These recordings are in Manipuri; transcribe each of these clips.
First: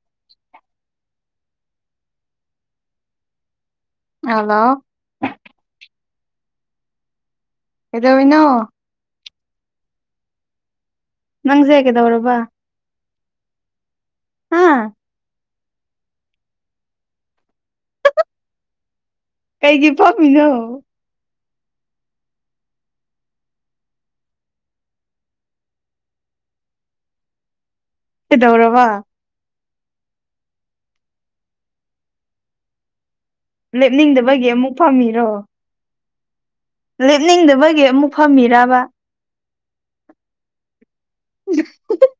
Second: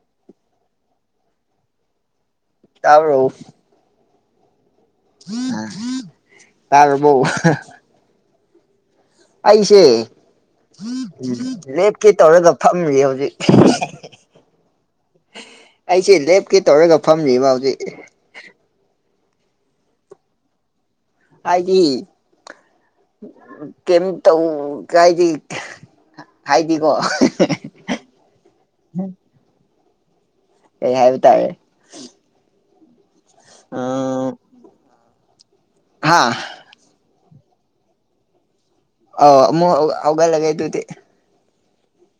[unintelligible] ꯇꯥꯕ꯭ꯔꯣ ꯍꯂꯣ [unintelligible] ꯀꯦꯗꯧꯔꯤꯅꯣ ꯑꯩꯁꯦ [unintelligible] ꯅꯪꯁꯦ ꯂꯦꯞꯀꯦ ꯀꯩꯗꯧꯔꯕ ꯇꯧꯔꯒ ꯐꯝꯃꯤ ꯍꯧꯖꯤꯛ ꯑꯥ ꯑꯩꯁꯦ ꯂꯦꯞꯀꯦ ꯇꯧꯔꯒ ꯐꯝꯃꯤꯕ ꯍꯧꯖꯤꯛ ꯀꯩꯒꯤ ꯐꯝꯃꯤꯅꯣ ꯑꯥꯏꯗꯤ ꯀꯩꯝ ꯇꯧ ꯀꯥꯏꯗꯤ ꯍꯥꯏꯗꯤꯀꯣ ꯀꯩꯗꯧꯔꯕ ꯀꯩ ꯍꯥꯏꯕ ꯇꯥꯏꯌꯦ ꯂꯦꯞꯅꯤꯡꯗꯕꯒꯤ ꯑꯃꯨꯛ ꯐꯝꯃꯤꯔꯣ ꯍꯥꯥ ꯂꯦꯞꯅꯤꯡꯗꯕꯒꯤ ꯑꯃꯨꯛ ꯐꯝꯃꯤꯔꯕ ꯑꯥꯎ ꯑꯃꯨꯛ ꯍꯧꯒꯠꯂꯒꯦ ꯑꯗꯨꯗꯤ [unintelligible]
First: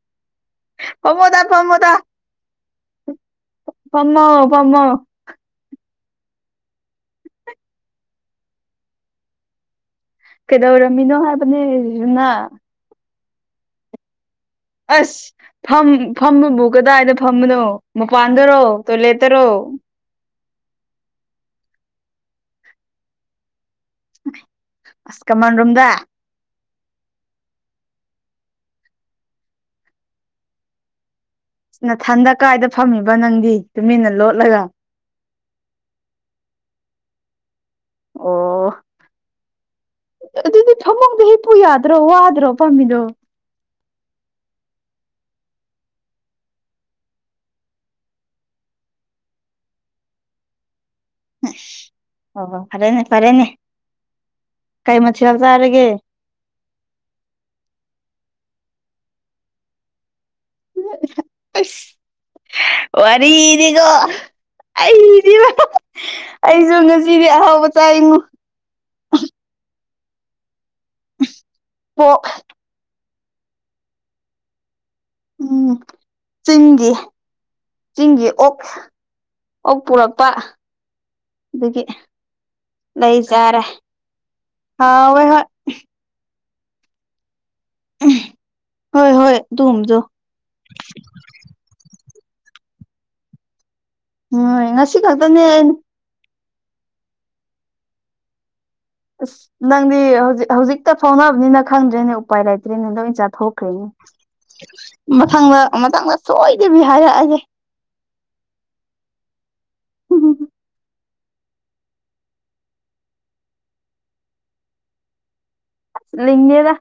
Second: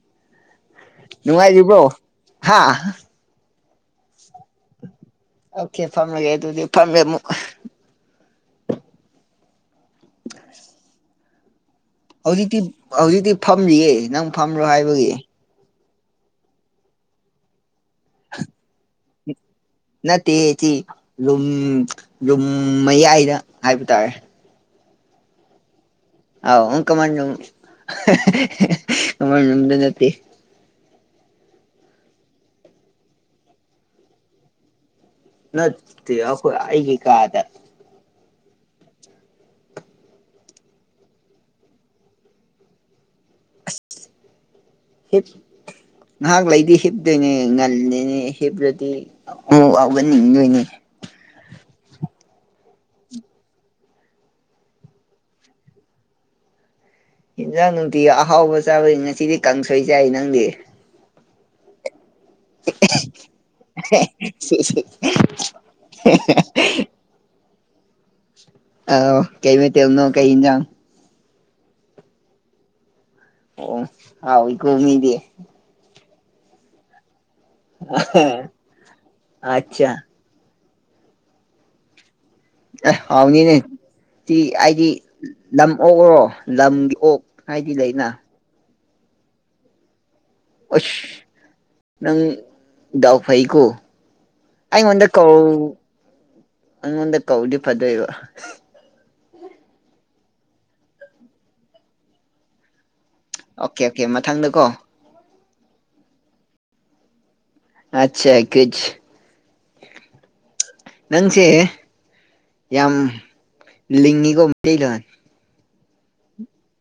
ꯐꯝꯃꯣꯗ ꯅꯨꯡꯉꯥꯏꯔꯤꯕ꯭ꯔꯣ ꯐꯝꯃꯣꯗ ꯍꯥ ꯐꯝꯃꯣ ꯐꯝꯃꯣ ꯑꯣꯀꯦ ꯐꯝꯔꯒꯦ ꯑꯗꯨꯗꯤ ꯐꯝꯃꯦ ꯑꯃꯨꯛ ꯀꯩꯗꯧꯔꯝꯃꯤꯅꯣ ꯍꯥꯏ [unintelligible] ꯍꯧꯖꯤꯛꯇꯤ ꯍꯧꯖꯤꯛꯇꯤ ꯐꯝꯔꯤꯌꯦ ꯅꯪ ꯐꯝꯔꯣ ꯍꯥꯏꯕꯒꯤ ꯑꯁ ꯐꯝ ꯐꯝꯕꯕꯨ ꯀꯗꯥꯏꯗ ꯐꯝꯕꯅꯣ ꯃꯄꯥꯟꯗꯔꯣ ꯇꯣꯏꯂꯦꯠ ꯇꯔꯣ ꯅꯠꯇꯦꯌꯦ ꯊꯤ ꯔꯨꯝ ꯔꯨꯝ ꯃꯌꯥꯏꯗ ꯍꯥꯏꯕ ꯇꯥꯔꯦ ꯑꯁ ꯀꯃꯥꯟ ꯔꯨꯝꯗ ꯑꯥꯎ ꯑꯪ ꯀꯃꯟ ꯔꯨꯝ ꯀꯃꯟ ꯔꯨꯝꯗ ꯅꯠꯇꯦ ꯅꯊꯟꯗ ꯀꯥꯏꯗ ꯐꯝꯃꯤꯕ ꯅꯪꯗꯤ ꯇꯨꯃꯤꯟꯅ ꯂꯣꯠꯂꯒ ꯅꯠꯇꯦ ꯑꯈꯣꯏ ꯑꯩꯒꯤ ꯀꯥꯗ ꯑꯣ ꯑꯗꯨꯗꯤ ꯐꯃꯨꯡꯗ ꯍꯤꯞꯄꯨ ꯌꯥꯗ꯭ꯔꯣ ꯋꯥꯗ꯭ꯔꯣ ꯐꯝꯃꯤꯗꯣ [inaudible] ꯍꯤꯞ ꯉꯥꯏꯍꯥꯛ ꯂꯩꯗꯤ ꯍꯤꯞꯇꯣꯏꯅꯦ ꯉꯜꯂꯤꯅꯦ ꯍꯤꯞꯔꯗꯤ [unintelligible] ꯍꯧꯒꯠꯅꯤꯗꫭꯏꯅꯤ ꯍ ꯍꯣ ꯐꯔꯦꯅꯦ ꯐꯔꯦꯅꯦ ꯀꯩ ꯃꯊꯦꯜ ꯆꯥꯔꯒꯦ ꯏꯟꯖꯥꯡ ꯅꯨꯡꯇꯤꯒꯤ ꯑꯍꯥꯎꯕ ꯆꯥꯕꯅꯤꯅ ꯉꯁꯤꯗꯤ ꯀꯥꯡꯁꫭꯏ ꯅꯪꯗꯤ ꯑꯁ ꯋꯥꯔꯤꯗꯤꯀꫭ ꯑꯩꯗꯤ ꯑꯩꯁꯨ ꯉꯁꯤꯗꯤ ꯑꯍꯥꯎꯕ ꯆꯥꯏꯉꫭ ꯑꫭ ꯀꯩ ꯃꯇꯣꯜꯅꯣ ꯀꯩ ꯏꯟꯖꯥꯥꯡ ꯄꯣꯛ ꯑꯣ ꯍꯥꯎꯋꯤꯀꯣ ꯃꯤꯗꯤ ꯎꯝ ꯆꯤꯡꯒꯤ ꯆꯤꯡꯒꯤ ꯑꯣꯛ ꯑꯣꯛ ꯑꯠꯆꯥ ꯄꯨꯔꯛ ꯄꯥ ꯑꯗꯨꯒꯤ ꯑꯦ ꯂꯩ ꯍꯥꯎꯅꯤꯅꯦ ꯆꯥꯔꯦ ꯇꯤ ꯑꯩꯗꯤ ꯍꯥꯎꯋꯦ ꯍꯣꯏ ꯂꯝ ꯑꯣꯛꯂꯣ ꯂꯝꯒꯤ ꯑꯣꯛ ꯍꯥꯏꯗꯤ ꯂꯩꯗꯅ ꯍꯣꯏ ꯍꯣꯏ ꯑꯗꯨꯒꯨꯝꯕꯗꯣ ꯑꯣꯏꯁ ꯅꯪ ꯗꯥꯎ ꯐꯩꯀꯣ ꯍꯣꯏ ꯉꯁꯤ ꯑꯩꯉꯣꯟꯗ ꯀꯧ ꯈꯛꯇꯅꯦ ꯑꯩꯅ ꯑꯩꯉꯣꯟꯗ ꯀꯧꯔꯗꯤ ꯐꯗꯣꯏꯕ ꯑꯁ ꯅꯪꯗꯤ ꯍꯧꯖꯤꯛ ꯍꯧꯖꯤꯛꯇ ꯐꯥꯎꯅꯕꯅꯤꯅ ꯈꯪꯗ꯭ꯔꯦꯅꯦ ꯎꯄꯥꯏ ꯂꯩꯇ꯭ꯔꯦꯅꯦ ꯂꯣꯏ ꯆꯥ ꯑꯣꯀꯦ ꯊꯣꯛꯈ꯭ꯔꯦꯅꯦ ꯑꯣꯀꯦ ꯃꯊꯪꯗꯀꯣ ꯃꯊꯪꯗ ꯃꯊꯪꯗ ꯁꯣꯏꯗꯕꯤ ꯍꯥꯏꯔꯛꯑꯒꯦ ꯑꯠꯁꯥ ꯒꯨꯠꯁ ꯅꯪꯁꯦ ꯌꯥꯝ ꯂꯤꯡꯉꯤꯒꫭ ꯃꯇꯩꯂꫭꯟ ꯂꯤꯡꯉꯦꯗ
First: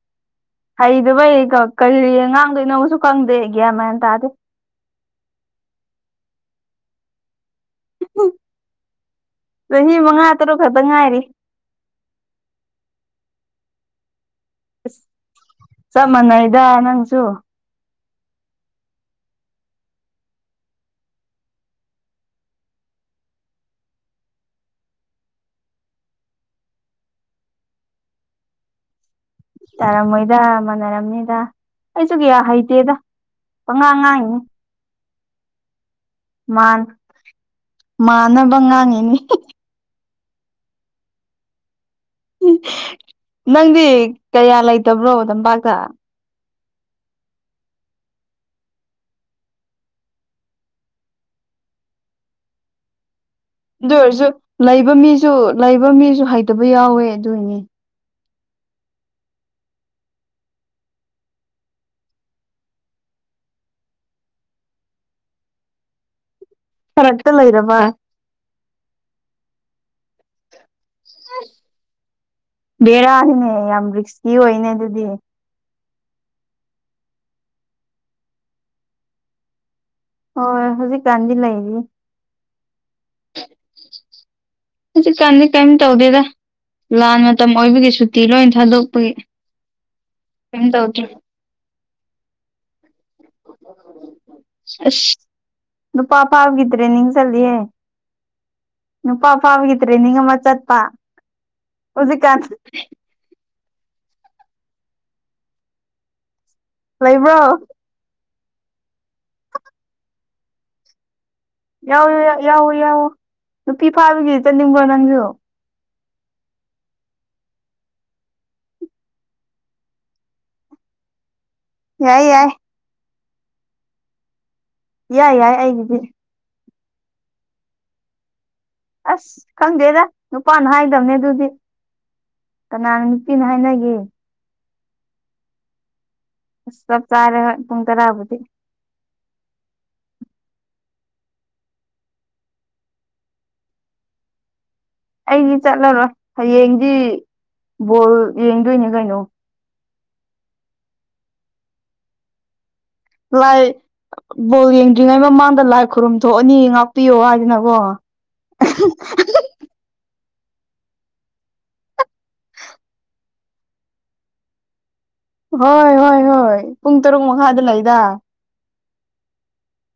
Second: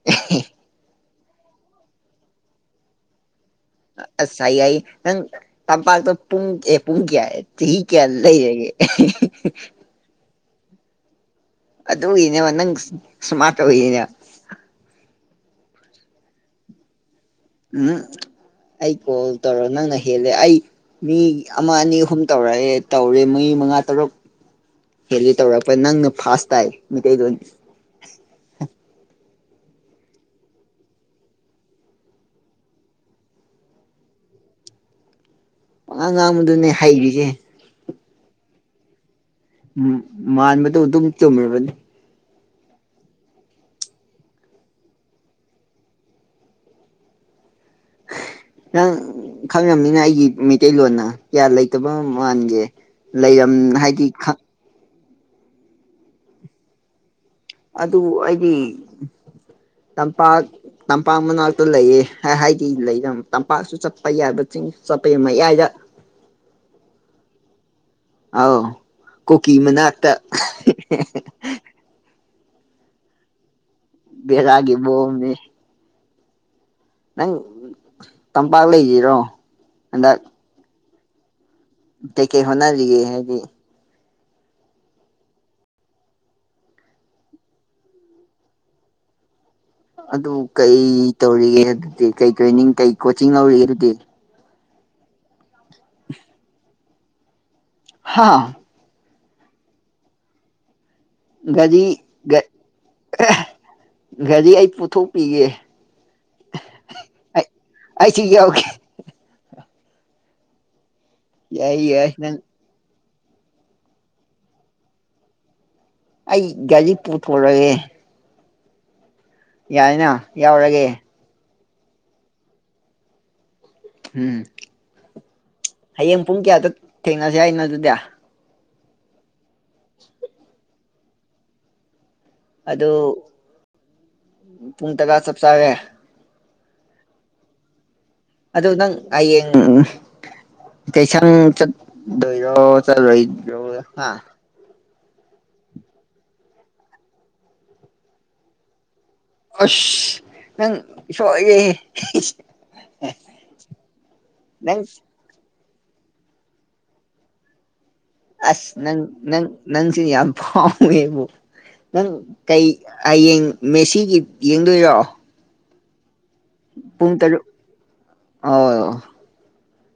[unintelligible] ꯍꯩꯗꯕꯩꯗꯕꯩ ꯀꯔꯤ ꯉꯥꯡꯗꯣꯏꯅꯣꯁꯨ ꯀꯪꯗꯦ ꯒꯥꯌꯟ ꯃꯦꯟ ꯑꯁ ꯁꯥꯏ ꯅꯪ ꯇꯝꯄꯥꯛꯗ ꯄꯨꯨꯡ ꯄꯨꯨꯡ ꯀꯌꯥꯌꯦ ꯆꯍꯤ ꯀꯌꯥ ꯂꯩꯔꯒꯦ ꯆꯍꯤ ꯃꯉꯥ ꯔ ꯈꯔꯕꯉꯥꯏꯔꯤ ꯑꯗꯨꯗ ꯑꯣꯏꯏꯅꯦꯕ ꯅꯪ ꯁꯨꯃꯇ ꯍꯅꯦ ꯑꯁ ꯆꯞ ꯃꯥꯟꯅꯩꯗ ꯅꯪꯁꯨ ꯎꯝ ꯑꯩ ꯀꯣꯜ ꯇꯧꯔꯣ ꯅꯪꯅ ꯍꯦꯜꯂꯦ ꯑꯩ ꯃꯤ ꯑꯃ ꯑꯅꯤ ꯑꯍꯨꯝ ꯇꯧꯔꯛꯑꯦ ꯇꯧꯔꯦ ꯃ ꯃꯉꯥ ꯇꯔꯨꯛ ꯍꯦꯂꯤ ꯇꯧꯔꯛꯄ ꯅꯪꯅ ꯐꯥꯁ ꯇꯥꯏ ꯃꯤꯇꯩꯩꯂꫭꯟꯅꯤ ꯇꯥꯔꯝꯃꯣꯏꯗ ꯃꯥꯟꯅꯔꯝꯅꯤꯗ ꯑꯩꯁꯨ ꯀꯌꯥ ꯍꯩꯇꯦꯗ ꯄꯉꯥꯡ ꯉꯥꯡꯏꯅꯤ ꯄꯪꯉꯥꯡ ꯉꯥꯡꯕꯗꯨꯅꯦ ꯃꯥꯟ ꯍꯩꯔꯤꯁꯦ ꯃꯥꯟꯅꯕ ꯉꯥꯡꯉꯤꯅꯤ ꯎꯝ ꯃꯥꯟꯕꯗ ꯑꯗꯨꯝ ꯆꯨꯝꯕꯅꯤ ꯅꯪꯗꯤ ꯀꯌꯥ ꯂꯩꯇꯕ꯭ꯔꯣ ꯗꯝꯄꯥꯛꯇ ꯅꯪ ꯈꯪꯉꯕꯅꯤꯅ ꯑꯩꯒꯤ ꯃꯩꯇꯩꯂꯣꯟꯅ ꯀꯌꯥ ꯂꯩꯇꯕ ꯃꯥꯟꯒꯦ ꯂꯩꯔꯝ ꯑꯗꯨ ꯍꯥꯏꯗꯤ ꯑꯣꯏꯔꯁꯨ ꯂꯩꯕ ꯃꯤꯁꯨ ꯂꯩꯕ ꯃꯤꯁꯨ ꯍꯩꯇꯕ ꯌꯥꯎꯋꯦ ꯑꯗꯨꯏꯅꯦ ꯑꯗꯨ ꯑꯩꯗꯤ ꯇꯝꯄꯥꯛ ꯇꯝꯄꯥꯛ ꯃꯅꯥꯛꯇꯨ ꯂꯩꯌꯦ ꯍꯥꯏꯗꯤ ꯂꯩ ꯇꯝꯄꯥꯛꯁꯨ ꯆꯠꯄ ꯌꯥꯕꯁꯤꯡ ꯆꯠꯄꯒꯤ ꯃꯌꯥꯏꯗ ꯐꯔꯛꯇ ꯂꯩꯔꯕ ꯑꯥꯎ ꯀꯣꯀꯤ ꯃꯅꯥꯛꯇ ꯕꯦꯔꯥꯅꯤꯅꯦ ꯌꯥꯝ ꯔꯤꯛ꯭ꯁꯀꯤ ꯑꯣꯏꯅꯦ ꯕꯦꯔꯥꯒꯤ ꯑꯗꯨꯗꯤ ꯃꯑꯣꯡꯅꯤ ꯅꯪ ꯇꯝꯄꯥꯛ ꯂꯩꯈꯤꯔꯣ ꯍꯟꯗꯛ ꯍꯣꯏ ꯍꯧꯖꯤꯛ ꯀꯥꯟꯗꯤ ꯂꯩꯔꯤ ꯀꯩ ꯀꯩ ꯍꯣꯠꯅꯔꯤꯒꯦ ꯎ [unintelligible] ꯍꯧꯖꯤꯛꯀꯥꯟꯗꯤ ꯀꯩꯝ ꯇꯧꯗꯦꯗ ꯂꯥꯟ ꯃꯇꯝ ꯑꯣꯏꯕꯒꯤ ꯁꯨꯇꯤ ꯂꯣꯏ ꯊꯥꯗꯣꯛꯄꯒꯤ ꯑꯗꯨ ꯀꯩꯝ ꯀꯩ ꯇꯧꯗ꯭ꯔꯦ ꯇꯧꯔꯤꯒꯦ ꯑꯗꯨꯗꯤ ꯀꯩ ꯇ꯭ꯔꯦꯅꯤꯡ ꯀꯩ ꯀꯣꯆꯤꯡ ꯂꯧꯔꯤꯒꯦ ꯑꯗꯨꯗꯤ ꯑꯁ ꯅꯨꯄꯥ ꯐꯕꯒꯤ ꯇ꯭ꯔꯦꯅꯤꯡ ꯆꯜꯂꯤꯌꯦ ꯍꯥꯥ ꯅꯨꯄꯥ ꯐꯥꯕꯒꯤ ꯇ꯭ꯔꯦꯅꯤꯡ ꯑꯃ ꯆꯠꯄ ꯒꯔꯤ ꯒ ꯍꯧꯖꯤꯛꯀꯥꯟ ꯑꯦ ꯒꯥꯔꯤ ꯑꯩ ꯄꯨꯊꯣꯛꯄꯤꯒꯦ ꯑꯦ ꯂꯩꯕ꯭ꯔꯣ ꯑꯩꯁꯨ ꯌꯧꯒꯦ ꯌꯥꯏ ꯌꯥꯎ ꯌꯥꯏ ꯅꯪ ꯌꯥꯎꯋ ꯌꯥꯎꯋ ꯅꯨꯄꯤ ꯐꯥꯕꯒꯤ ꯆꯠꯅꯤꯡꯕ꯭ꯔꯣ ꯅꯪꯁꯨ ꯑꯩ ꯒꯥꯔꯤ ꯄꯨꯊꯣꯛꯔꯒꯦ ꯌꯥꯏꯅ ꯌꯥꯎꯔꯒꯦ ꯌꯥꯏ ꯌꯥꯏ ꯎꯝ ꯌꯥ ꯌꯥꯏ ꯑꯩꯒꯤꯗꯤ ꯍꯌꯦꯡ ꯄꯨꯡ ꯀꯌꯥꯗ ꯊꯦꯡꯅꯁꯦ ꯍꯥꯏ ꯑꯩꯅ ꯑꯗꯨꯗꯤ ꯑꯁ ꯈꯪꯗꯦꯗ ꯅꯨꯄꯥꯅ ꯍꯥꯏꯗꯕꯅꯦ ꯑꯗꯨꯗꯤ ꯀꯅꯥꯅ ꯑꯗꯨ ꯅꯨꯄꯤꯅ ꯍꯥꯏꯅꯒꯦ ꯄꯨꯡ ꯇꯔ ꯆꯞ ꯆꯥꯔꯦ ꯆꯞ ꯆꯥꯔꯦ ꯍꯣꯏ ꯄꯨꯡ ꯇꯔꯥꯕꯨꯗꯤ ꯑꯗꯨ ꯅꯪ ꯍꯌꯦꯡ ꯀꯩꯁꯪ ꯆꯠꯗꯣꯏꯔꯣ ꯆꯠꯂꯣꯏꯗ꯭ꯔꯣ ꯑꯩꯗꯤ ꯆꯠꯂꯔꯣꯏ ꯍꯌꯦꯡꯗꯤ ꯕꯣꯜ ꯌꯦꯡꯗꯣꯏꯅꯦ ꯀꯩꯅꯣ ꯑꯁ ꯅꯪ ꯏꯁꯣꯏꯔꯦꯍꯦ ꯂꯥꯏ ꯕꯣꯜ ꯅꯪ ꯌꯦꯡꯗ꯭ꯔꯤꯉꯩ ꯃꯃꯥꯡꯗ ꯂꯥꯏ ꯈꯨꯔꯨꯝ ꯊꯣꯛꯑꯅꯤ ꯉꯥꯛꯄꯤꯌꯣ ꯍꯥꯏꯗꯅꯀꯣ ꯑꯁ ꯅꯪ ꯅꯪ ꯅꯪꯁꯤ ꯌꯥꯝ ꯐꯥꯎꯋꯦꯕꯨ ꯅꯪ ꯀꯩ ꯍꯌꯦꯡ ꯃꯦꯁꯤꯒꯤ ꯌꯦꯡꯗꯣꯏꯔꯣ ꯍꯣꯏ ꯍꯣꯏ ꯍꯣꯏ ꯄꯨꯡ ꯇꯔꯨꯛ ꯃꯈꯥꯏꯗ ꯂꯩꯗꯥꯏ ꯑꯧ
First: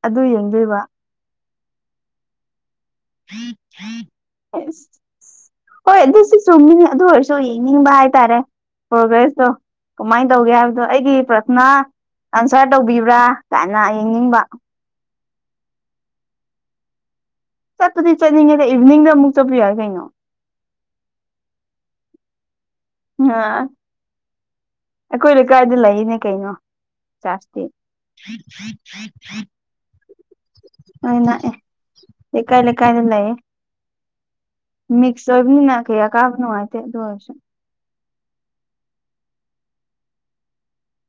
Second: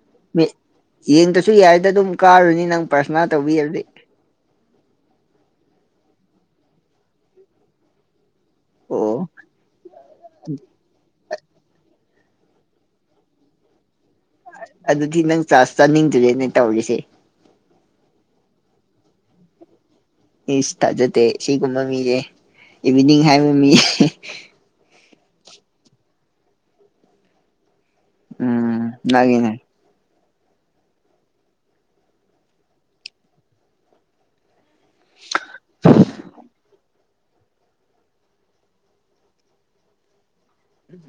ꯑꯗꯨ ꯌꯦꯡꯗꯣꯏꯕ ꯌꯦꯡꯗꯁꯨ ꯌꯥꯏꯗ ꯑꯗꯨꯝ ꯀꯥꯔꯅꯤ ꯅꯪ ꯄ꯭ꯔꯥꯊꯅꯥ ꯇꯧꯕꯤꯔꯕꯗꯤ ꯍꯣꯏ ꯑꯗꯨꯁꯨ ꯆꯨꯝꯃꯤꯅꯦ ꯑꯗꯨ ꯑꯣꯏꯔꯁꯨ ꯌꯦꯡꯅꯤꯡꯕ ꯍꯥꯏꯇꯥꯔꯦ ꯑꯣ ꯄ꯭ꯔꯣꯒ꯭ꯔꯦꯁꯇꯣ ꯀꯃꯥꯏꯅ ꯇꯧꯒꯦ ꯍꯥꯏꯕꯗꯣ ꯑꯩꯒꯤ ꯄ꯭ꯔꯊꯅꯥ ꯑꯟꯁꯔ ꯇꯧꯕꯤꯕ꯭ꯔꯥ ꯀꯥꯏꯅ ꯌꯦꯡꯅꯤꯡꯕ ꯑꯗꯨꯗꯤ ꯅꯪ ꯆꯥꯁ ꯆꯥꯅꯤꯡꯗꯔꯦꯅꯦ ꯇꯧꯔꯤꯁꯦ ꯆꯠꯄꯗꯤ ꯆꯠꯅꯤꯡꯉꯦꯗ ꯏꯚꯅꯤꯡꯗ ꯑꯃꯨꯛ ꯆꯠꯄ ꯌꯥꯏ ꯀꯩꯅꯣ ꯏꯁ ꯊꯥꯖꯗꯦ ꯁꯤꯒꯨꯝꯕ ꯃꯤꯁꯦ ꯏꯚꯅꯤꯡ ꯑ ꯍꯥꯏꯕ ꯃꯤꯁꯦ ꯑꯩꯈꯣꯏ ꯂꯩꯀꯥꯏꯗ ꯂꯩꯅꯦ ꯀꯩꯅꯣ ꯆꯥꯔꯖꯇꯤ ꯎꯝ ꯅꯪꯒꯤꯅꯦ ꯑꯩꯅꯛꯑꯦ ꯂꯩꯀꯥꯏ ꯂꯩꯀꯥꯏꯗ ꯂꯩꯌꯦ ꯃꯤꯛꯁ ꯑꯣꯏꯕꯅꯤꯅ ꯀꯌꯥ ꯀꯥꯕ ꯅꯨꯡꯉꯥꯏꯇꯦ ꯑꯗꯨꯑꯣꯏꯔꯁꯨ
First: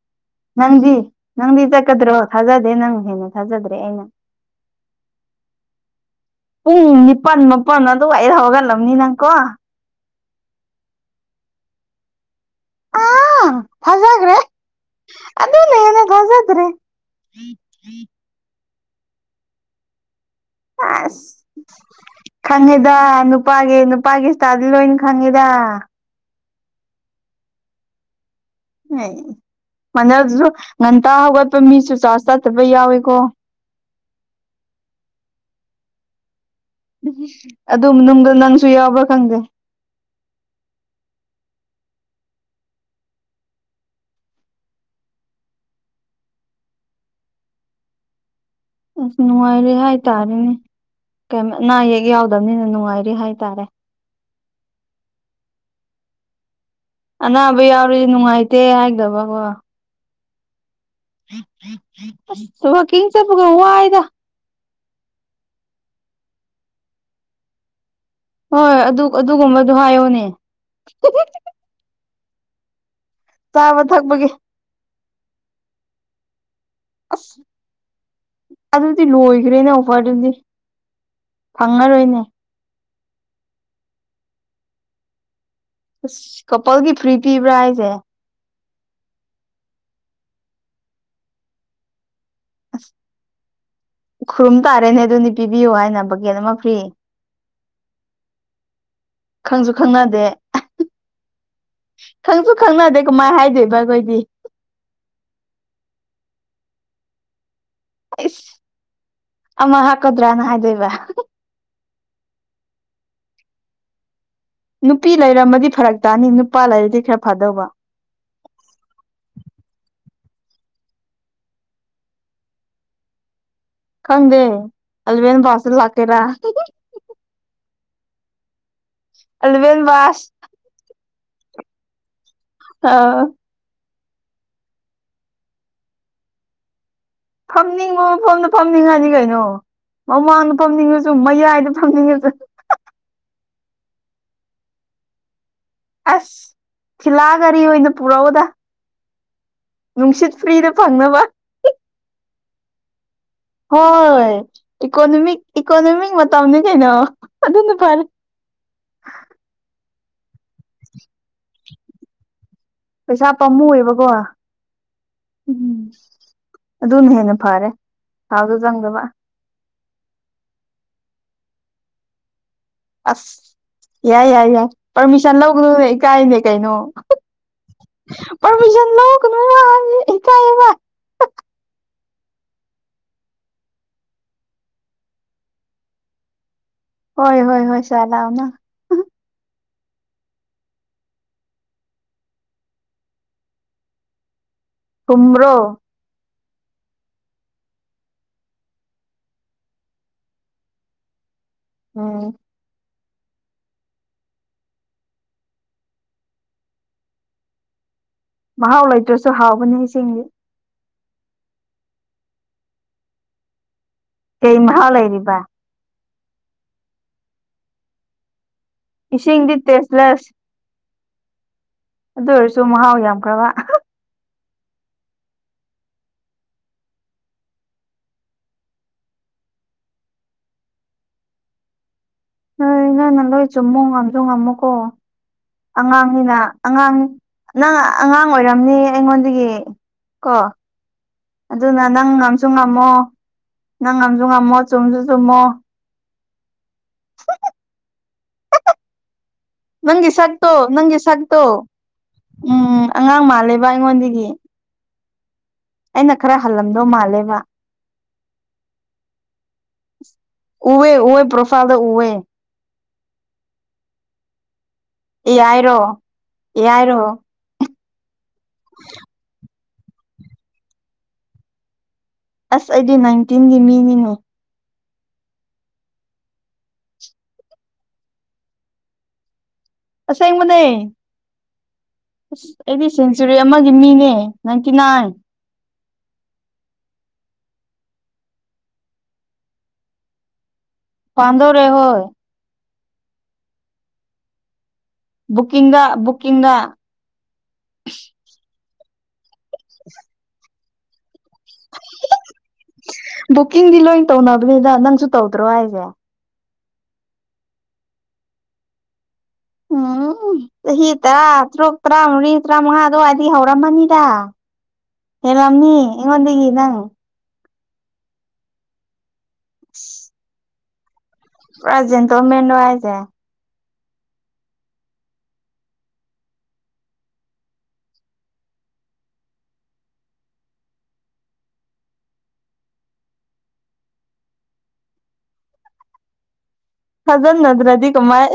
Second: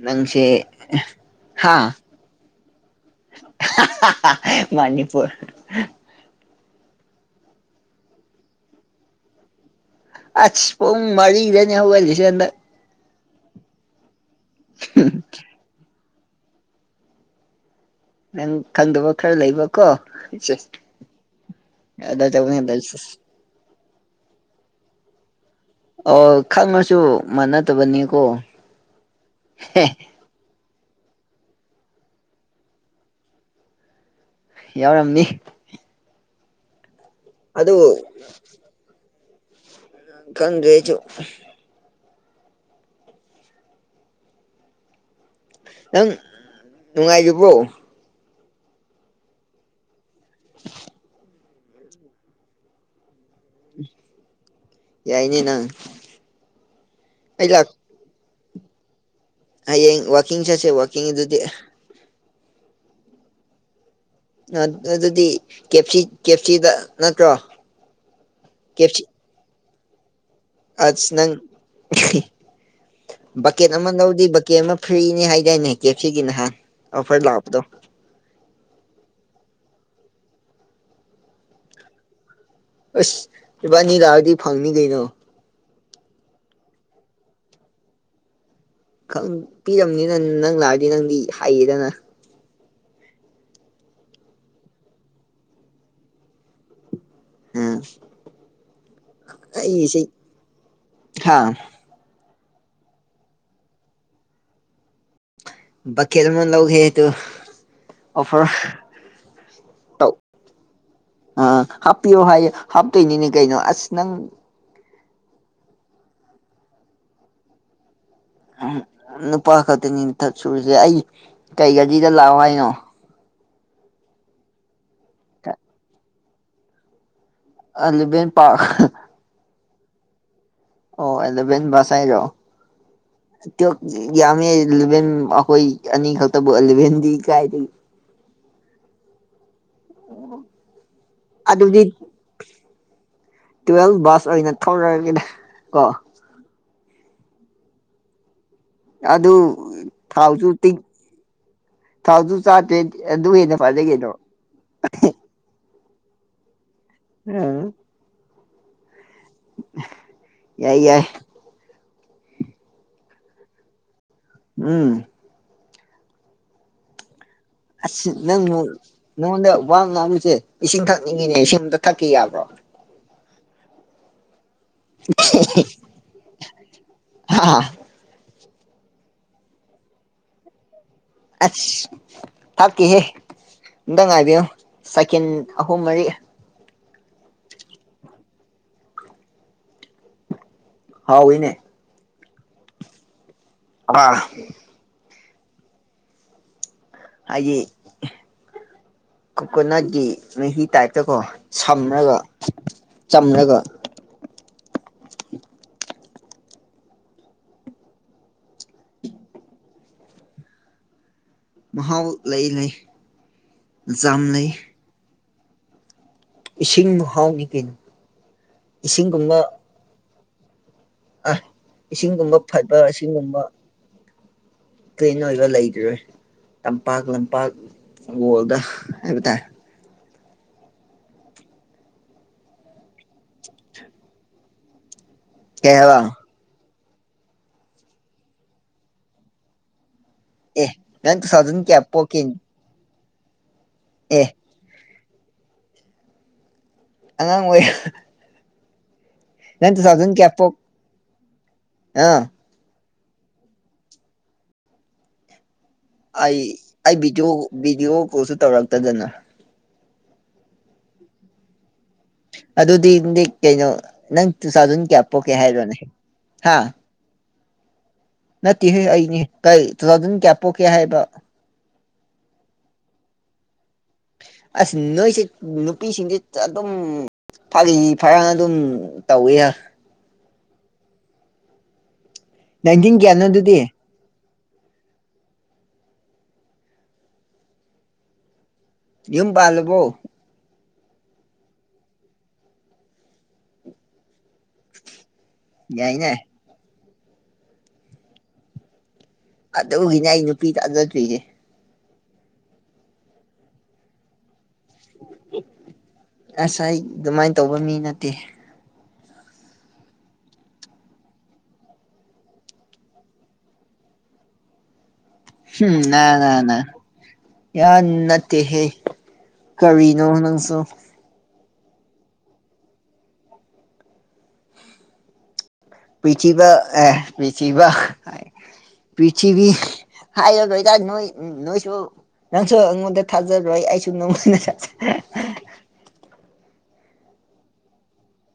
ꯅꯪꯁꯦ ꯅꯪꯗꯤ ꯅꯪꯗꯤ ꯍꯥꯥ ꯆꯠꯀꯗ꯭ꯔꯣ ꯊꯥꯖꯗꯦ ꯅꯪ ꯍꯦꯟꯅ ꯊꯥꯖꯗ꯭ꯔꯦ ꯑꯍꯥ ꯑꯩꯅ ꯍꯥ ꯍꯥ ꯃꯅꯤꯄꯨꯔ ꯄꯨꯡ ꯅꯤꯄꯥꯟ ꯃꯥꯄꯜ ꯑꯗꯨꯋꯥꯏꯗ ꯍꯧꯒꯠꯂꯝꯅꯤ ꯅꯪꯀꯣ ꯑꯁ ꯄꯨꯡ ꯃꯔꯤꯗꯅꯦ ꯍꯧꯒꯠꯂꯤꯁꯦ ꯍꯟꯗꯛ ꯍꯥ ꯊꯥꯖꯒ꯭ꯔꯦ ꯑꯗꯨꯅ ꯍꯦꯟꯅ ꯊꯥꯖꯗ꯭ꯔꯦ ꯅꯪ ꯈꯪꯗꯕ ꯈꯔ ꯂꯩꯕꯀꯣ ꯑꯁ ꯑꯗ ꯇꯧꯕꯅꯦ ꯈꯪꯉꯦꯗ ꯅꯨꯄꯥꯒꯤ ꯅꯨꯄ ꯅꯨꯄꯥꯒꯤ ꯁ꯭ꯇꯥꯏꯜꯗꯤ ꯂꯣꯏꯅ ꯈꯪꯉꯦꯗ ꯑꯣ ꯈꯪꯉꯁꯨ ꯃꯥꯟꯅꯗꯕꯅꯤꯀꯣ ꯑꯦ ꯃꯗꯗꯨꯁꯨ ꯉꯟꯇꯥ ꯍꯧꯒꯠꯄ ꯃꯤꯁꯨ ꯆꯥꯔꯖ ꯆꯥꯠꯇꯕ ꯌꯥꯎꯋꯦꯀꯣ ꯌꯥꯎꯔꯝꯅꯤ ꯎ ꯑꯗꯨ ꯑꯗꯨꯝ ꯅꯨꯡꯗ ꯅꯪꯁꯨ ꯌꯥꯎꯕ꯭ꯔꯥ ꯈꯪꯗꯦ ꯈꯪꯗꯗꯥꯔꯦ ꯑꯩꯁꯨ ꯅꯪ ꯅꯨꯡꯉꯥꯏꯒꯤꯕ꯭ꯔꯣ ꯑꯁ ꯅꯨꯡꯉꯥꯏꯔꯦ ꯍꯥꯏꯇꯥꯔꯦꯅꯦ ꯑꯅꯥ ꯑꯌꯦꯛ ꯌꯥꯎꯗꯕꯅꯤꯅ ꯅꯨꯡꯉꯥꯏꯔꯤ ꯍꯥꯏꯇꯥꯔꯦ ꯌꯥꯏꯅꯤ ꯅꯪ ꯑꯩ ꯑꯅꯥꯕ ꯌꯥꯎꯔꯤ ꯅꯨꯡꯉꯥꯏꯇꯦ ꯍꯥꯏꯗꯕꯀꯣ ꯍꯌꯦꯡ ꯋꯥꯀꯤꯡ ꯆꯠꯁꯦ ꯋꯥꯀꯤꯡ ꯑꯗꯨꯗꯤ ꯑꯁ ꯋꯥꯀꯤꯡ ꯆꯠꯄꯒ ꯋꯥꯏꯗ ꯑ ꯑꯗꯨꯗꯤ ꯀꯦꯞꯁꯤ ꯀꯦꯞꯁꯤꯗ ꯅꯠꯇ꯭ꯔꯣ ꯍꯣꯏ ꯑꯗꯨ ꯀꯦꯞꯁꯤ ꯑꯗꯨꯒꯨꯝꯕꯗꯨ ꯍꯥꯏꯌꯣꯅꯦ ꯑꯁ ꯅꯪ ꯏꯍꯤ ꯕꯛꯀꯦꯠ ꯆꯥꯕ ꯑꯃ ꯂꯧꯗꯤ ꯊꯛꯄꯒꯤ ꯕꯛ ꯀꯦ ꯑꯃ ꯐ꯭ꯔꯤꯅꯦ ꯍꯥꯏꯗꯥꯏꯅꯦ ꯀꯦꯐ ꯁꯤꯒꯤ ꯅꯍꯥꯟ ꯑꯣꯐꯔ ꯑꯁ ꯂꯥꯛꯄꯗꯣ ꯑꯗꯨꯗꯤ ꯂꯣꯏꯒꯔꯦꯅ ꯑꯣꯐꯔꯗꯨꯗꯤ ꯐꯪꯉꯔꯣꯏꯅꯦ ꯑꯁ ꯏꯕꯥꯅꯤ ꯂꯥꯛꯑꯗꯤ ꯐꯪꯅꯤ ꯀꯩꯅꯣ ꯑꯁ ꯀꯄꯜꯒꯤ ꯐ꯭ꯔꯤ ꯄꯤꯕ꯭ꯔꯥ ꯍꯥꯏꯁꯦ ꯈꯪ ꯄꯤꯔꯝꯅꯤꯅ ꯅꯪ ꯂꯥꯛꯔꯗꯤ ꯅꯪꯗꯤ ꯍꯥꯏꯌꯦꯗꯅ ꯑꯁ ꯈꯨꯔꯨꯝ ꯇꯥꯔꯦꯅꯦ ꯑꯗꯨꯅꯤ ꯄꯤꯕꯤꯌꯨ ꯍꯥꯏꯅ ꯕꯒꯦꯠ ꯑꯃ ꯐ꯭ꯔꯤ ꯎꯝ ꯈꯪꯁꯨ ꯑꯩꯁꯦ ꯈꯪꯅꯗꯦ ꯍꯥ ꯈꯪꯁꯨ ꯈꯪꯅꯗꯦ ꯀꯃꯥꯏꯅ ꯍꯥꯏꯗꯣꯏꯕ ꯑꯩꯈꯣꯏꯗꯤ ꯕꯀꯥꯠ ꯑꯃ ꯂꯩꯎꯒꯥꯗꯣ ꯑꯩꯁ ꯑꯃ ꯇꯧ ꯍꯥꯞꯀꯗ꯭ꯔꯅ ꯍꯥꯏꯗꯣꯏꯕ ꯑ ꯍꯥꯞꯄꯤꯌꯣ ꯍꯥꯏꯌꯣ ꯍꯥꯞꯇꯣꯏꯅꯤꯅꯦ ꯀꯩꯅꯣ ꯑꯁ ꯅꯪ ꯅꯨꯄꯤ ꯂꯩꯔꯝꯃꯗꯤ ꯐꯔꯛ ꯇꯥꯅꯤ ꯅꯨꯄꯥ ꯂꯩꯔꯗꯤ ꯈꯔ ꯐꯥꯗꯧꯕ ꯎꯝ ꯅꯨꯄꯥ ꯈꯛꯇꯅꯤꯊꯛ ꯁꯨꯔꯁꯦ ꯑꯩ ꯀꯩ ꯒꯥꯔꯤꯗ ꯂꯥꯛꯑꯣ ꯍꯥꯏꯅꯣ ꯈꯪꯗꯦ ꯑꯦꯂꯕꯦꯟ ꯄꯥꯁꯇ ꯂꯥꯛꯀꯦꯔ [unintelligible] ꯑꯂꯕꯦꯟ ꯄꯥꯁ ꯑꯣ ꯑꯦꯂꯥꯕꯦꯟ ꯕꯥꯁ ꯍꯥꯏꯔꯣ ꯑꯧ [unintelligible] ꯌꯥꯝꯃꯦ ꯏꯂꯚꯦꯟ ꯑꯩꯈꯣꯏ ꯑꯅꯤꯈꯛꯇꯕꯨ ꯏꯂꯚꯦꯟꯗꯤ ꯐꯝꯅꯤꯡꯕ ꯃꯐꯝꯗ ꯐꯝꯅꯤꯡꯉꯅꯤ ꯀꯩꯅꯣ ꯃꯃꯥꯡꯗ ꯐꯝꯅꯤꯡꯉꯁꯨ ꯃꯌꯥꯏꯗ ꯑꯗꯨꯗꯤ ꯐꯝꯅꯤꯡꯉꯁꯨ ꯇꯨꯋꯦꯜ ꯕꯥꯁ ꯑꯣꯏꯅ ꯊꯧꯔꯛꯒꯦꯗ ꯀꯣ ꯑꯁ ꯊꯤꯜꯂꯥꯒꯥꯔꯤ ꯑꯣꯏꯅ ꯄꯨꯔꯛꯎꯗ ꯑꯗꯨ ꯅꯨꯡꯁꯤꯠ ꯊꯥꯎꯁꯨ ꯐ꯭ꯔꯤꯗ ꯇꯤꯡ ꯐꯪꯅꯕ ꯊꯥꯎꯁꯨ ꯆꯥꯗꯦ ꯑꯗꯨ ꯍꯦꯟꯅ ꯐꯔꯦ ꯀꯩꯅꯣ ꯍꯣꯏ ꯏꯀꯣꯅꯣꯃꯤꯛ ꯏꯀꯣꯅꯣꯃꯤꯛ ꯃꯇꯝꯅꯦ ꯀꯩꯅꯣ ꯑꯗꯨꯅ ꯎꯝ ꯐꯔꯦ ꯌꯥꯏ ꯌꯥꯏ ꯄꯩꯁꯥ ꯄꯥꯝꯃꯨꯑꯕꯀꯣ ꯎꯝ ꯎꯝ ꯑꯗꯨꯅ ꯍꯦꯟꯅ ꯐꯥꯔꯦ ꯑꯁ ꯅꯪ ꯅꯉꯣꯟꯗ ꯋꯥ ꯉꯥꯡꯕꯁꯦ ꯏꯁꯤꯡ ꯊꯛꯅꯤꯡꯉꯤꯅꯦ ꯏꯁꯤꯡ ꯑꯝꯇ ꯊꯛꯀꯦ ꯌꯥꯕ꯭ꯔꯣ ꯑꯁ ꯌꯥꯏ ꯌꯥꯏ ꯌꯥꯏ ꯄꯥꯔꯃꯤꯁꯟ ꯂꯧꯒꯅꯨꯅꯦ ꯏꯀꯥꯏꯅꯦ ꯀꯩꯅꯣ [unintelligible] ꯑꯁ ꯊꯥꯛꯀꯤꯍꯦ ꯑꯃꯨꯛꯇꯪ ꯉꯥꯏꯕꯤꯌꯨ ꯁꯤꯀꯦꯟ ꯑꯍꯨꯝ ꯃꯔꯤ ꯍꯣꯏ ꯍꯣꯏ ꯍꯣꯏ [unintelligible] ꯍꯥꯎꯏꯅꯦ ꯑꯥ ꯀꯨꯝ꯭ꯔꯣ ꯍꯥꯏꯗꯤ ꯀꯣꯀꯣꯅꯠꯀꯤ ꯃꯍꯤ ꯇꯥꯏꯞꯇ ꯀꯣ ꯁꯝꯃꯒ ꯎꯝ ꯆꯝꯂꯒ ꯃꯍꯥꯎ ꯂꯩꯇ꯭ꯔꯁꯨ ꯍꯥꯎꯕꯅꯤ ꯏꯁꯤꯡꯗꯤ ꯃꯍꯥꯎ ꯂꯩ ꯂꯩ ꯖꯥꯝ ꯂꯩ ꯀꯩ ꯃꯍꯥꯎ ꯂꯩꯔꯤꯕ ꯏꯁꯤꯡ ꯃꯍꯥꯎꯅꯤ ꯀꯩꯅꯣ ꯏꯁꯤꯡꯒꯨꯝꯕ ꯏꯁꯤꯡꯗꯤ ꯇꯦꯁ꯭ꯂꯦꯁ ꯑ ꯏꯁꯤꯡꯒꯨꯝꯕ ꯑꯣꯏꯔꯁꯨ ꯐꯕ ꯃꯍꯥꯎ ꯏꯁꯤꯡꯒꯨꯝꯕ ꯌꯥꯝꯈ꯭ꯔꯕ ꯀ꯭ꯂꯤꯟ ꯑꯣꯏꯕ ꯂꯩꯈꯤꯔꯣꯏ ꯇꯝꯄꯥꯛ ꯂꯝꯄꯥꯛ ꯋꯥꯔꯜꯗ ꯍꯥꯏꯕ ꯇꯥꯔꯦ ꯅꯣꯏ ꯅꯪꯅ ꯂꯣꯏ ꯆꯨꯝꯃꯣ ꯉꯝꯁꯨ ꯉꯝꯃꯨꯀꯣ ꯀꯩ ꯍꯥꯏꯕ ꯑꯉꯥꯡꯅꯤꯅ ꯑꯉꯥꯡ ꯅꯪ ꯑꯉꯥꯡ ꯑꯣꯏꯔꯝꯅꯤ ꯑꯩꯉꯣꯟꯗꯒꯤ ꯀꯣ ꯑꯦ ꯅꯪ ꯇꯨ ꯊꯥꯎꯖꯟ ꯀꯌꯥ ꯑꯗꯨꯅ ꯅꯪ ꯄꯣꯛꯀꯦ ꯉꯝꯁꯨ ꯉꯝ ꯉꯝꯃꯣ ꯅꯪ ꯉꯝꯁꯨ ꯑꯦ ꯉꯝꯃꯣ ꯆꯨꯝꯁꯨ ꯆꯨꯝꯃꯣ ꯑꯉꯥꯡ ꯑꯣꯏ ꯅꯪ ꯇꯨ ꯅꯪꯒꯤ ꯊꯥꯎꯖꯟ ꯀꯌꯥ ꯁꯛꯇꯣ ꯄꯣꯛ ꯅꯪꯒꯤ ꯁꯛꯇꯣ [unintelligible] ꯎꯝ ꯑꯉꯥꯡ ꯃꯥꯜꯂꯦꯕ ꯑꯩꯉꯣꯟꯗꯒꯤ ꯑꯩꯅ ꯑꯩ ꯈꯔ ꯍꯜꯂꯝꯗꯧ ꯑꯩ ꯚꯗꯤꯑꯣ ꯃꯥꯜꯂꯦꯕ ꯚꯤꯗꯤꯑꯣ ꯀꯣꯜꯁꯨ ꯇꯧꯔꯛꯇꯗꯅ ꯎꯋꯦ ꯎꯋꯦ ꯄ꯭ꯔꯣꯐꯥꯜꯗ ꯎꯋꯦ ꯑꯗꯨꯗꯤꯗꯤ ꯀꯩꯅꯣ [unintelligible] ꯀꯌꯥ ꯄꯣꯛꯀꯦ ꯍꯥꯏꯔꯣꯅꯦ ꯍꯥ ꯍꯥꯏꯔꯣ ꯅꯠꯇꯦꯍ ꯑꯩꯅꯤ ꯀ ꯇꯨꯊꯥꯎꯖꯟ ꯀꯌꯥ ꯄꯣꯛꯀꯦ ꯍꯥꯏꯕ ꯑꯁ ꯑꯩꯗꯤ ꯅꯥꯏꯟꯇꯤꯟꯒꯤ ꯃꯤꯅꯤꯅꯦ ꯑꯁ ꯅꯣꯏꯁꯦ ꯅꯨꯄꯤꯁꯤꯡꯁꯦ ꯑꯗꯨꯝ ꯐꯥꯒꯤ ꯐꯔꯥꯡ ꯑꯗꯨꯝ ꯇꯧꯋꯦ ꯑꯁꯦꯡꯕꯅꯦ ꯑꯁ ꯑꯩꯗꯤ ꯅꯥꯏꯟꯇꯤꯟ ꯀꯌꯥꯅꯣ ꯁꯦꯟꯆꯨꯔꯤ ꯑꯗꯨꯗꯤ ꯑꯃꯒꯤ ꯃꯤꯅꯦ ꯅꯥꯟꯏꯟꯇꯤ ꯅꯥꯏꯟ ꯌꯨꯝ ꯄꯥꯜꯂꯕꫭ ꯄꯥꯟꯗꫭꯔꯦ ꯍꯣꯏ [inaudible] ꯕꯨꯀꯤꯡꯗ ꯌꯥꯏꯅꯦ ꯕꯨꯀꯤꯡꯗ ꯑꯗꯨꯒꯤꯅꯦ ꯑꯩ ꯅꯨꯄꯤ ꯇꯥꯖꯗ꯭ꯔꯤꯁꯦ ꯕꯨꯛꯀꯤꯡꯗꯤ ꯂꯣꯏ ꯇꯧꯅꯕꯅꯤꯗ ꯅꯪꯁꯨ ꯇꯧꯗ꯭ꯔꯣ ꯍꯥꯏꯁꯦ ꯑꯁ ꯑꯩ ꯑꯗꯨꯃꯥꯏꯅ ꯇꯧꯕ ꯃꯤ ꯅꯠꯇꯦ ꯎꯝ ꯆꯍꯤ ꯇꯔꯥ ꯇꯔꯨꯛ ꯇꯔꯥꯃꯔꯤ ꯇꯔꯥꯃꯉꯥ ꯑꯗꯨꯋꯥꯏꯗꯤ ꯍꯧꯔꯝꯃꯅꯤꯗ ꯍꯥꯏꯔꯝꯃꯤ ꯏꯉꯣꯟꯗꯒ ꯅꯪ ꯌꯥꯝ ꯅꯠꯇꯦꯍꯦ ꯀꯔꯤꯅꯣ ꯅꯪꯁꯨ ꯄꯨꯔꯥ ꯖꯤꯟꯇꯟꯃꯦꯟ ꯅꫭ ꯍꯥꯏꯖꯦ ꯄꯤꯊꯕ ꯑꯦ ꯄꯤꯊꯕ ꯄ꯭ꯔꯤꯊꯤꯕꯤ ꯍꯥꯏꯔꯒꯣꯏꯗ ꯅꯣꯏ ꯅꯣꯏꯁꯨ ꯅꯪꯁꯨ ꯑꯩꯉꯣꯟꯗ ꯊꯥꯖꯥꯗꯔꯦ ꯑꯩꯁꯨ ꯅꯣꯡꯃꯅ ꯊꯥꯖꯥꯗꯔꯦ ꯊꯥꯖꯟꯅꯗ꯭ꯔꯗꯤ ꯀꯃꯥꯏ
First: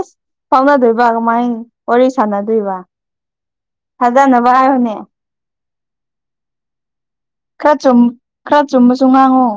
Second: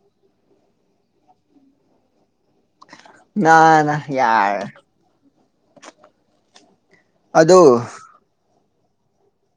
ꯐꯥꯎꯅꯗꯣꯏꯕ ꯀꯃꯥꯏ ꯋꯥꯔꯤ ꯁꯥꯟꯅꯗꯣꯏꯕ ꯅꯥ ꯅꯥ ꯊꯖꯅꯕ ꯌꯥꯔꯦ ꯍꯥꯏꯌꯨꯅꯦ ꯑꯗꯣ ꯈꯔ ꯈꯔ ꯆꯨꯝꯕꯁꯨ ꯉꯥꯡꯉꯣ